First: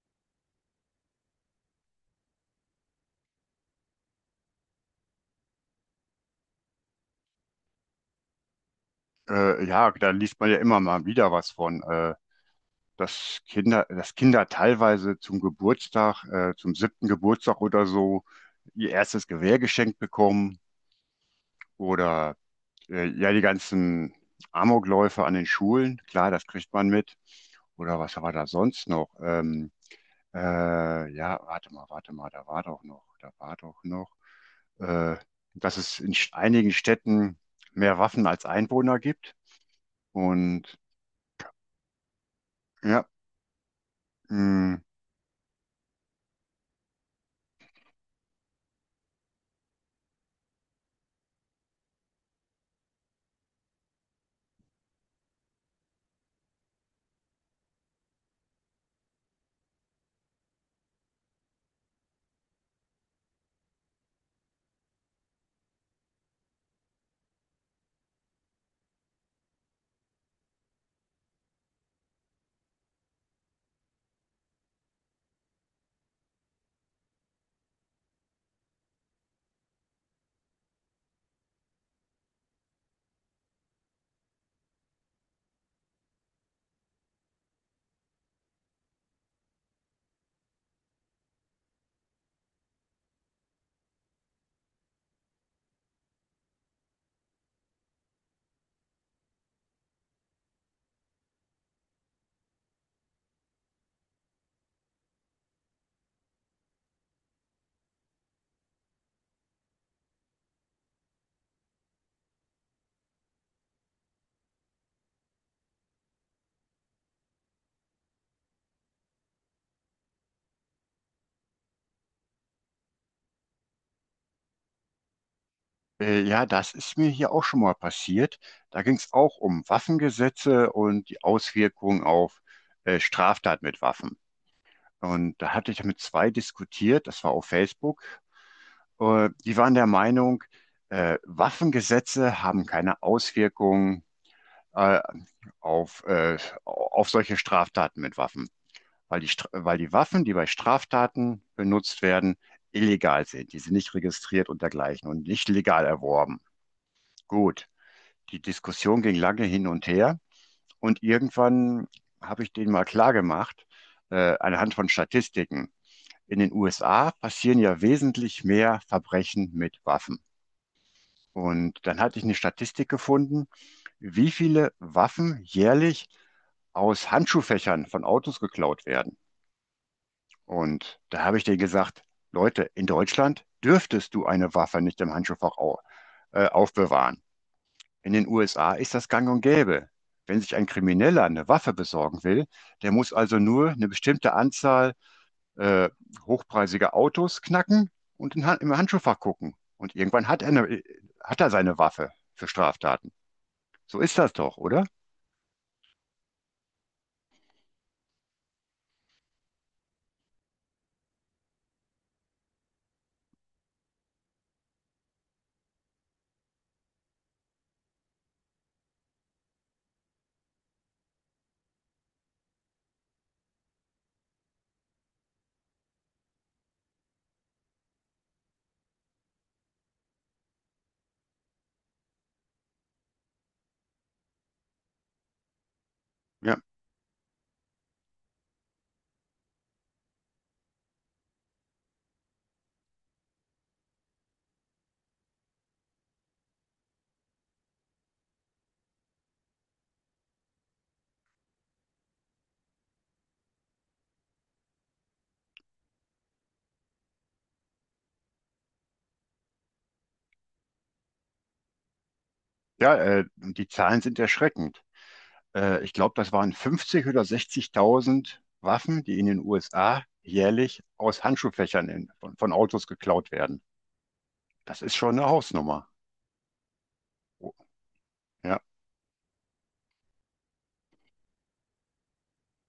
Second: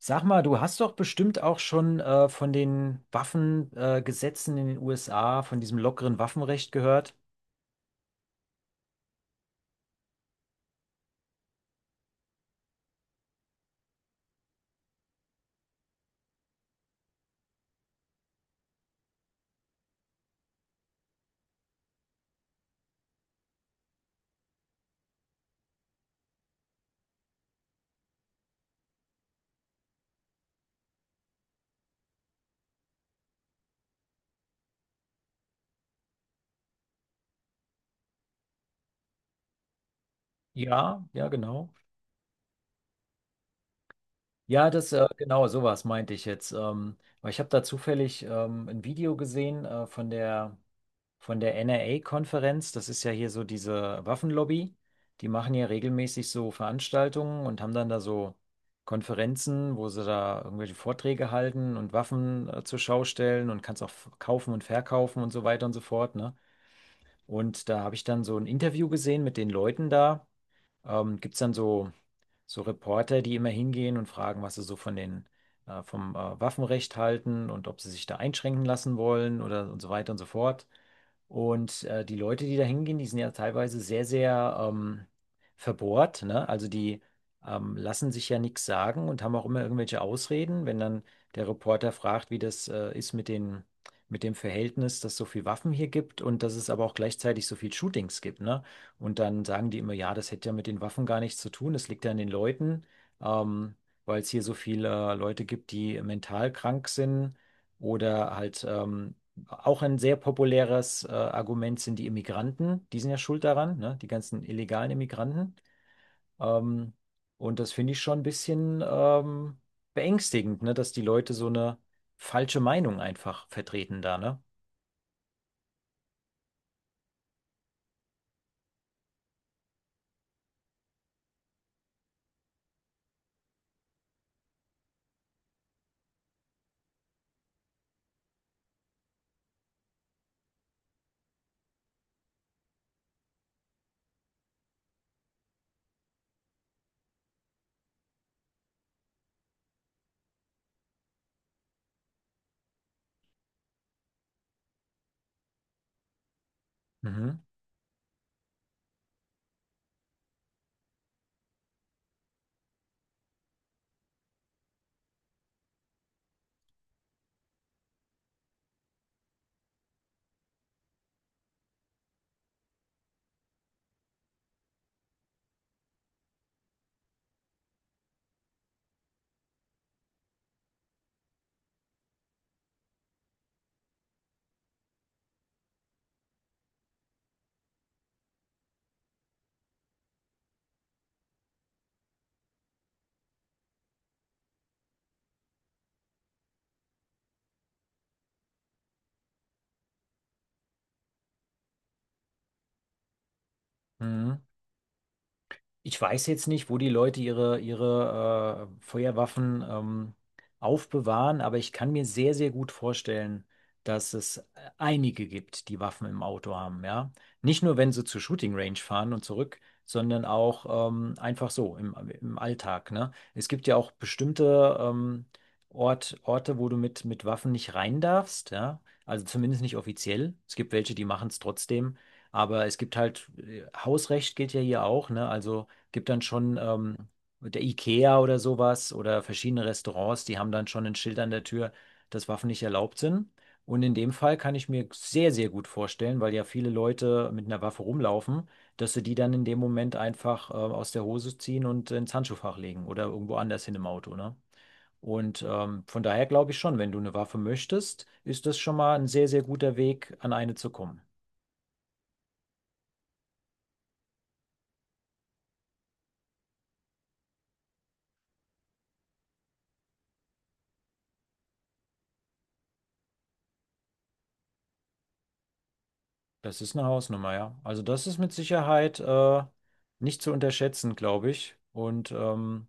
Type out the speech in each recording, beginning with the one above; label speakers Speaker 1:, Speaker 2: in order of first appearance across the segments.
Speaker 1: Sag mal, du hast doch bestimmt auch schon von den Waffengesetzen Gesetzen in den USA, von diesem lockeren Waffenrecht gehört.
Speaker 2: Ja, da liest man ja immer mal wieder was von, dass Kinder teilweise zum Geburtstag, zum siebten Geburtstag oder so, ihr erstes Gewehr geschenkt bekommen oder ja, die ganzen Amokläufe an den Schulen, klar, das kriegt man mit. Oder was war da sonst noch? Ja, warte mal, da war doch noch, äh, dass es in einigen Städten mehr Waffen als Einwohner gibt und
Speaker 1: Ja, ja, genau.
Speaker 2: ja,
Speaker 1: Ja,
Speaker 2: hm.
Speaker 1: das genau sowas meinte ich jetzt. Weil ich habe da zufällig ein Video gesehen von der NRA-Konferenz. Das ist ja hier so diese Waffenlobby. Die machen ja regelmäßig so Veranstaltungen und haben dann da so Konferenzen, wo sie da irgendwelche Vorträge halten und Waffen zur Schau stellen und kannst auch kaufen und verkaufen und so weiter und so fort, ne? Und da habe ich dann so ein Interview gesehen mit den Leuten da. Gibt es dann so Reporter, die immer hingehen und fragen, was sie so vom Waffenrecht halten und ob sie sich da einschränken lassen wollen oder und so weiter und so fort. Und die Leute, die da hingehen, die sind ja teilweise sehr, sehr verbohrt, ne? Also die lassen sich ja nichts sagen und haben auch immer irgendwelche Ausreden, wenn dann der Reporter fragt, wie das ist mit den, mit dem Verhältnis, dass es so viel Waffen hier gibt und dass es aber auch gleichzeitig so viel Shootings gibt, ne? Und dann sagen die immer, ja, das hätte ja mit den Waffen gar nichts zu tun, das liegt ja an den Leuten, ähm, weil es hier so viele Leute gibt, die mental krank sind oder halt auch ein sehr populäres Argument sind die Immigranten, die sind ja schuld daran, ne? Die ganzen illegalen Immigranten. Ähm, und das finde ich schon ein bisschen beängstigend, ne? Dass die Leute so eine falsche Meinung einfach vertreten da, ne?
Speaker 2: Ja, das ist mir hier auch schon mal passiert. Da ging es auch um Waffengesetze und die Auswirkungen auf Straftat mit Waffen. Und da hatte ich mit zwei diskutiert, das war auf Facebook. Die waren der Meinung, Waffengesetze haben keine Auswirkungen äh, auf, äh, auf solche Straftaten mit Waffen, weil weil die Waffen, die bei Straftaten benutzt werden, illegal sind. Die sind nicht registriert und dergleichen und nicht legal erworben.
Speaker 1: Mhm.
Speaker 2: Gut, die Diskussion ging lange hin und her und irgendwann habe ich denen mal klargemacht, anhand von Statistiken. In den USA passieren ja wesentlich mehr Verbrechen mit Waffen. Und dann hatte ich eine Statistik gefunden, wie viele Waffen jährlich aus Handschuhfächern von Autos geklaut werden. Und da habe ich denen gesagt, Leute, in Deutschland dürftest du eine Waffe nicht im Handschuhfach au aufbewahren. In den USA ist das gang und gäbe. Wenn sich ein Krimineller eine Waffe besorgen will, der muss also nur eine bestimmte Anzahl äh, hochpreisiger Autos knacken und im Handschuhfach gucken. Und irgendwann hat er seine Waffe für Straftaten. So ist das
Speaker 1: Mhm.
Speaker 2: doch, oder?
Speaker 1: Ich weiß jetzt nicht, wo die Leute ihre Feuerwaffen aufbewahren, aber ich kann mir sehr, sehr gut vorstellen, dass es einige gibt, die Waffen im Auto haben, ja. Nicht nur, wenn sie zur Shooting Range fahren und zurück, sondern auch einfach im Alltag, ne? Es gibt ja auch bestimmte Orte, wo du mit Waffen nicht rein darfst, ja. Also zumindest nicht offiziell. Es gibt welche, die machen es trotzdem. Aber es gibt halt, Hausrecht gilt ja hier auch, ne? Also gibt dann schon
Speaker 2: Ja,
Speaker 1: ähm, mit der IKEA oder sowas oder verschiedene Restaurants, die haben dann schon ein Schild an der Tür, dass Waffen nicht erlaubt sind. Und in dem Fall kann ich mir sehr, sehr gut vorstellen, weil ja viele Leute mit einer Waffe rumlaufen, dass sie die dann in dem Moment einfach aus der Hose ziehen und ins Handschuhfach legen oder irgendwo anders hin im Auto, ne? Und von daher glaube ich schon, wenn du eine Waffe möchtest, ist das schon mal ein sehr, sehr guter Weg, an eine zu kommen.
Speaker 2: ja, die Zahlen sind erschreckend. Ich glaube, das waren 50 oder 60.000 Waffen, die in den USA jährlich aus Handschuhfächern von Autos geklaut werden. Das ist schon eine Hausnummer.
Speaker 1: Das ist eine Hausnummer,
Speaker 2: Oh,
Speaker 1: ja. Also das ist mit
Speaker 2: ja.
Speaker 1: Sicherheit nicht zu unterschätzen, glaube ich. Und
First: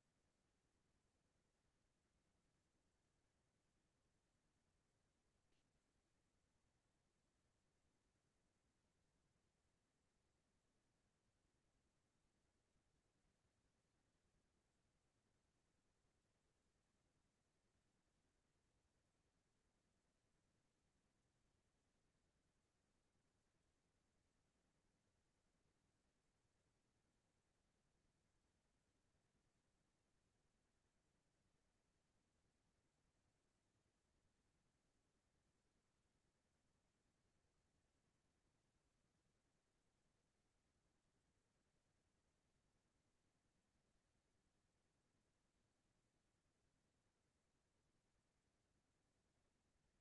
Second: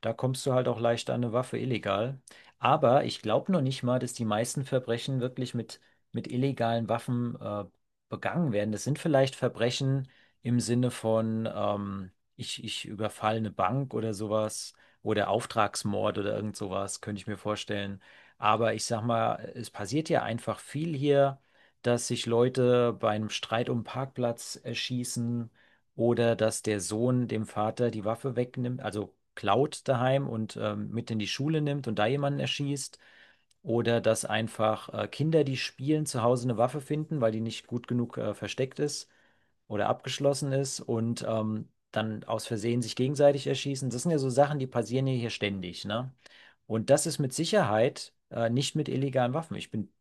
Speaker 1: da kommst du halt auch leicht an eine Waffe illegal. Aber ich glaube noch nicht mal, dass die meisten Verbrechen wirklich mit illegalen Waffen begangen werden. Das sind vielleicht Verbrechen im Sinne von, ich überfalle eine Bank oder sowas oder Auftragsmord oder irgend sowas, könnte ich mir vorstellen. Aber ich sag mal, es passiert ja einfach viel hier, dass sich Leute bei einem Streit um einen Parkplatz erschießen oder dass der Sohn dem Vater die Waffe wegnimmt, also klaut daheim und mit in die Schule nimmt und da jemanden erschießt. Oder dass einfach Kinder, die spielen, zu Hause eine Waffe finden, weil die nicht gut genug versteckt ist oder abgeschlossen ist und dann aus Versehen sich gegenseitig erschießen. Das sind ja so Sachen, die passieren ja hier ständig, ne? Und das ist mit Sicherheit nicht mit illegalen Waffen. Ich bin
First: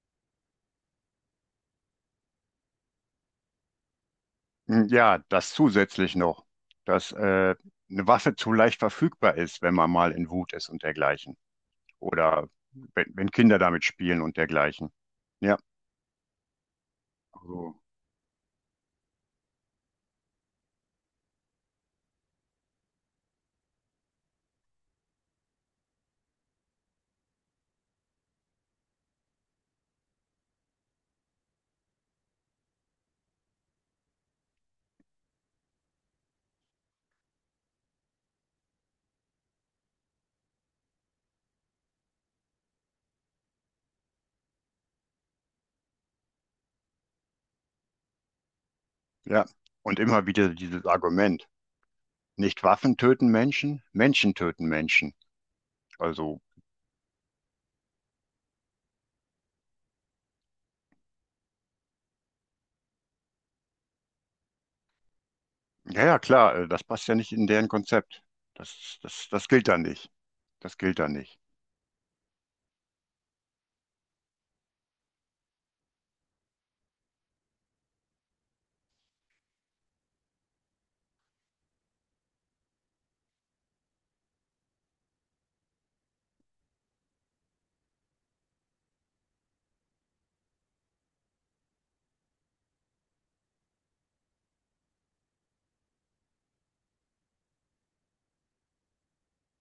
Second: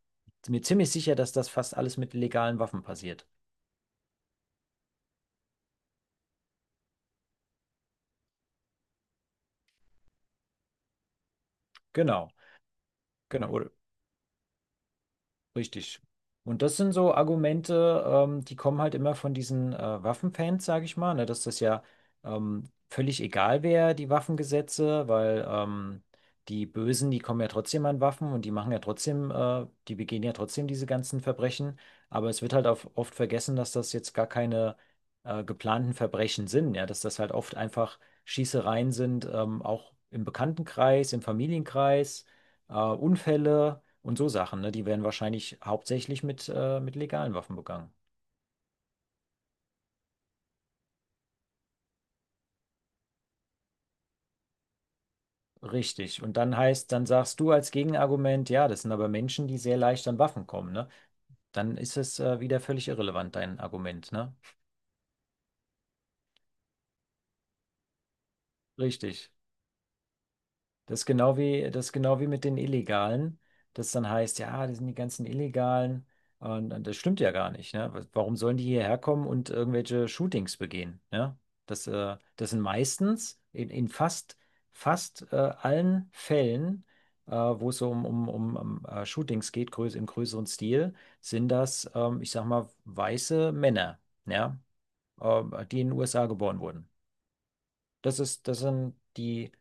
Speaker 1: mir ziemlich sicher, dass das fast alles mit legalen Waffen passiert.
Speaker 2: Hm, ja, das zusätzlich noch, dass eine Waffe zu leicht verfügbar ist, wenn man mal in Wut ist und dergleichen.
Speaker 1: Genau,
Speaker 2: Oder wenn
Speaker 1: genau.
Speaker 2: Kinder
Speaker 1: Oder,
Speaker 2: damit spielen und dergleichen. Ja,
Speaker 1: Richtig. Und das sind so
Speaker 2: also,
Speaker 1: Argumente, die kommen halt immer von diesen Waffenfans, sage ich mal, ne, dass das ja völlig egal wäre, die Waffengesetze, weil die Bösen, die kommen ja trotzdem an Waffen und die machen ja trotzdem, die begehen ja trotzdem diese ganzen Verbrechen. Aber es wird halt auf, oft vergessen, dass das jetzt gar keine geplanten Verbrechen sind, ja, dass das halt oft einfach Schießereien sind, auch im Bekanntenkreis, im Familienkreis, Unfälle und so Sachen, ne? Die werden wahrscheinlich hauptsächlich mit legalen Waffen begangen.
Speaker 2: ja. Und immer wieder dieses Argument: nicht Waffen töten Menschen, Menschen töten Menschen.
Speaker 1: Richtig. Und
Speaker 2: Also,
Speaker 1: dann heißt, dann sagst du als Gegenargument, ja, das sind aber Menschen, die sehr leicht an Waffen kommen, ne? Dann ist es, wieder völlig irrelevant, dein Argument, ne?
Speaker 2: ja, ja, klar, das passt ja nicht in deren Konzept.
Speaker 1: Richtig.
Speaker 2: Das gilt da nicht. Das gilt
Speaker 1: Das ist
Speaker 2: da
Speaker 1: genau
Speaker 2: nicht.
Speaker 1: das ist genau wie mit den Illegalen, das dann heißt, ja, das sind die ganzen Illegalen. Und das stimmt ja gar nicht, ne? Warum sollen die hierher kommen und irgendwelche Shootings begehen, ne? Das sind meistens in fast allen Fällen, wo es so um Shootings geht, größ im größeren Stil, sind das, ich sag mal, weiße Männer, ja, die in den USA geboren wurden. Das ist, das sind die,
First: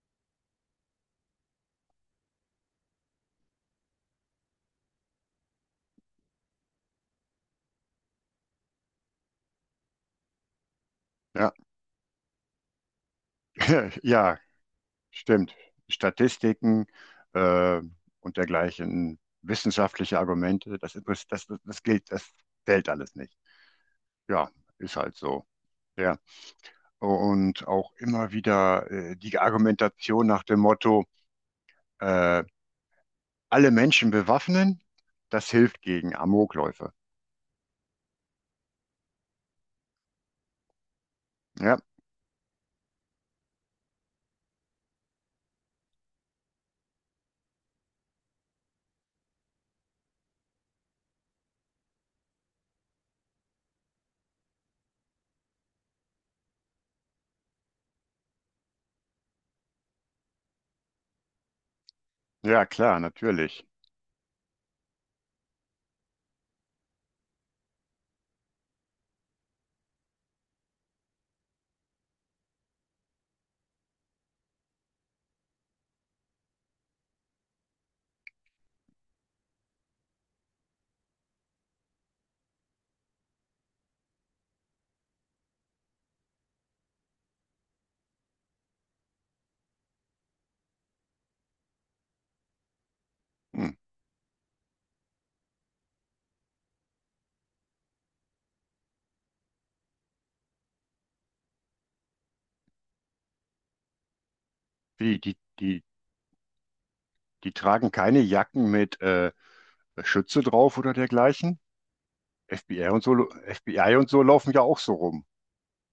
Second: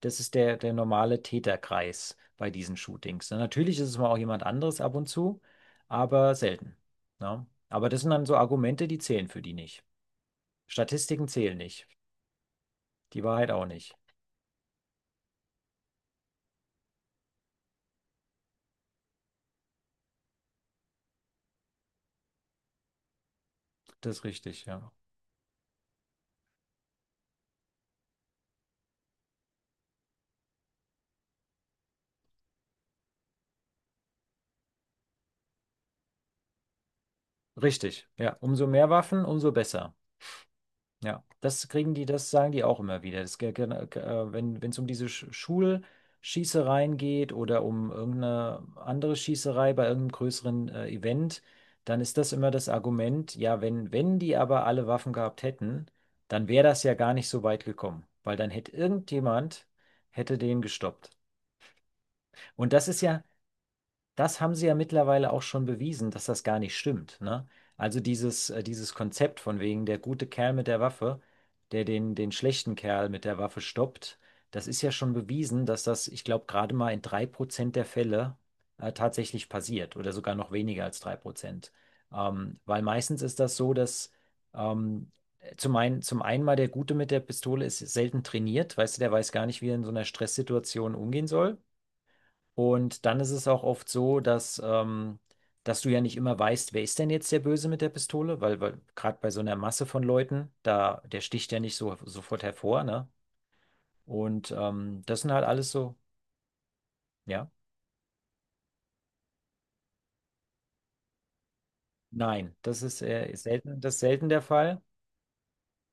Speaker 1: das ist der normale Täterkreis bei diesen Shootings. Und natürlich ist es mal auch jemand anderes ab und zu, aber selten. Ne? Aber das sind dann so Argumente, die zählen für die nicht. Statistiken
Speaker 2: Ja,
Speaker 1: zählen nicht. Die Wahrheit auch nicht.
Speaker 2: ja, stimmt. Statistiken äh, und dergleichen, wissenschaftliche Argumente, das, interess- das, das, das gilt, das zählt alles nicht.
Speaker 1: Das ist
Speaker 2: Ja,
Speaker 1: richtig, ja.
Speaker 2: ist halt so. Ja. Und auch immer wieder die Argumentation nach dem Motto: äh, alle Menschen bewaffnen, das hilft gegen Amokläufe.
Speaker 1: Richtig, ja. Umso mehr Waffen, umso besser. Ja, das
Speaker 2: Ja,
Speaker 1: kriegen die, das sagen die auch immer wieder. Das, wenn es um diese Schulschießereien geht oder um irgendeine andere Schießerei bei irgendeinem größeren Event, dann ist das immer das Argument, ja, wenn die aber alle Waffen gehabt hätten, dann wäre das ja gar nicht so weit gekommen, weil dann hätte irgendjemand, hätte den gestoppt.
Speaker 2: ja,
Speaker 1: Und das
Speaker 2: klar,
Speaker 1: ist ja,
Speaker 2: natürlich.
Speaker 1: das haben sie ja mittlerweile auch schon bewiesen, dass das gar nicht stimmt, ne? Also dieses, dieses Konzept von wegen der gute Kerl mit der Waffe, der den schlechten Kerl mit der Waffe stoppt, das ist ja schon bewiesen, dass das, ich glaube, gerade mal in 3% der Fälle tatsächlich passiert oder sogar noch weniger als 3%. Weil meistens ist das so, dass ähm, zum einen mal der Gute mit der Pistole ist selten trainiert, weißt du, der weiß gar nicht, wie er in so einer Stresssituation umgehen soll. Und dann ist es auch
Speaker 2: Hm.
Speaker 1: oft so, dass, dass du ja nicht immer weißt, wer ist denn jetzt der Böse mit der Pistole, weil gerade bei so einer Masse von Leuten, da, der sticht ja nicht so sofort hervor, ne? Und
Speaker 2: Wie,
Speaker 1: das sind halt alles so, ja.
Speaker 2: die tragen keine Jacken mit Schütze drauf oder dergleichen.
Speaker 1: Nein, das
Speaker 2: FBI und
Speaker 1: ist,
Speaker 2: so, FBI
Speaker 1: selten, das ist
Speaker 2: und so
Speaker 1: selten der
Speaker 2: laufen ja auch
Speaker 1: Fall.
Speaker 2: so rum.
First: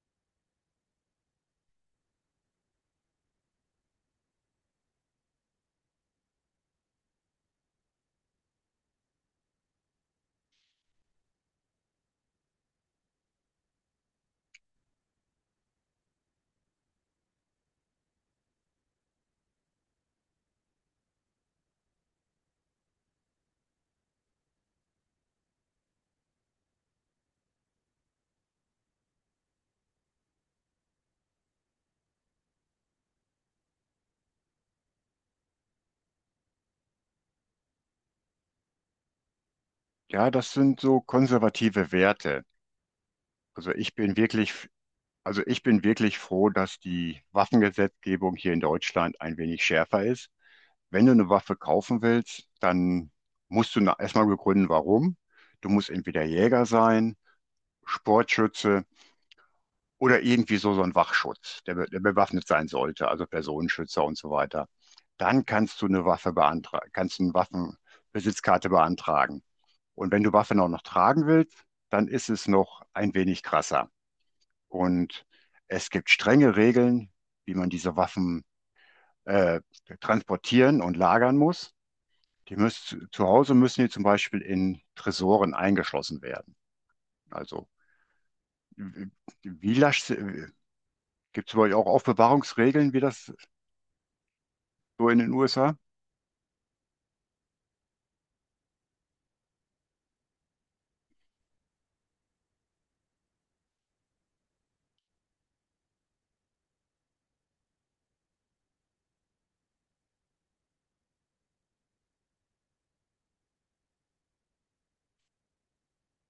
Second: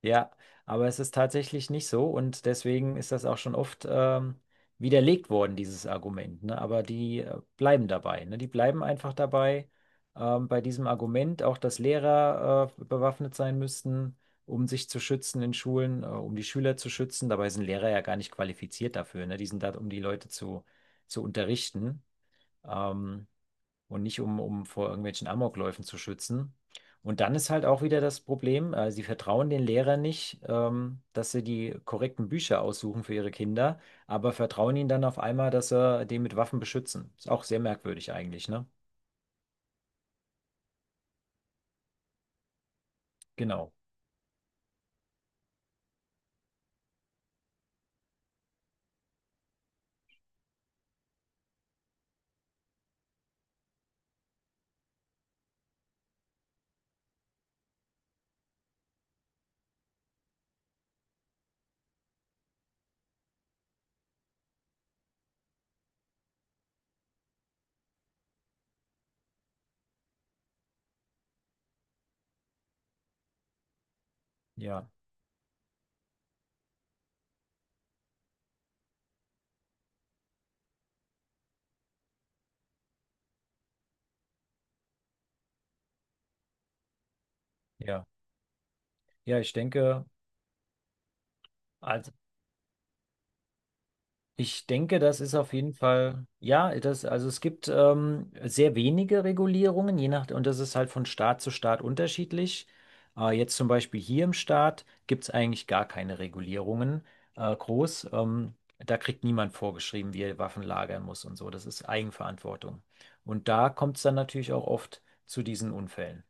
Speaker 1: Ja, aber es ist tatsächlich nicht so und deswegen ist das auch schon oft widerlegt worden, dieses Argument. Ne? Aber die bleiben dabei. Ne? Die bleiben einfach dabei bei diesem Argument, auch dass Lehrer bewaffnet sein müssten, um sich zu schützen in Schulen, um die Schüler zu schützen. Dabei sind Lehrer ja gar nicht qualifiziert dafür. Ne? Die sind da, um die zu unterrichten. Ähm, und nicht um vor irgendwelchen Amokläufen zu schützen. Und dann ist halt auch wieder das Problem, sie vertrauen den Lehrern nicht, dass sie die korrekten Bücher aussuchen für ihre Kinder, aber vertrauen ihnen dann auf einmal, dass sie den mit Waffen beschützen. Ist auch sehr merkwürdig eigentlich, ne?
Speaker 2: Ja, das sind so konservative Werte. Also
Speaker 1: Genau.
Speaker 2: ich bin wirklich, also ich bin wirklich froh, dass die Waffengesetzgebung hier in Deutschland ein wenig schärfer ist. Wenn du eine Waffe kaufen willst, dann musst du erstmal begründen, warum. Du musst entweder Jäger sein, Sportschütze oder irgendwie so ein Wachschutz, der bewaffnet sein sollte, also Personenschützer und so weiter. Dann kannst du eine Waffe beantragen, kannst eine Waffenbesitzkarte beantragen. Und wenn du Waffen auch noch tragen willst, dann ist es noch ein wenig krasser.
Speaker 1: Ja,
Speaker 2: Und es gibt strenge Regeln, wie man diese Waffen äh, transportieren und lagern muss. Zu Hause müssen die zum Beispiel in Tresoren eingeschlossen werden. Also
Speaker 1: ja.
Speaker 2: wie,
Speaker 1: Ja, ich
Speaker 2: wie
Speaker 1: denke,
Speaker 2: lasch, gibt es bei euch auch
Speaker 1: als
Speaker 2: Aufbewahrungsregeln, wie das
Speaker 1: ich denke,
Speaker 2: so in
Speaker 1: das
Speaker 2: den
Speaker 1: ist auf jeden
Speaker 2: USA?
Speaker 1: Fall, ja, das, also es gibt sehr wenige Regulierungen, je nach, und das ist halt von Staat zu Staat unterschiedlich. Jetzt zum Beispiel hier im Staat gibt es eigentlich gar keine Regulierungen groß. Da kriegt niemand vorgeschrieben, wie er Waffen lagern muss und so. Das ist Eigenverantwortung. Und da kommt es dann natürlich auch oft zu diesen Unfällen.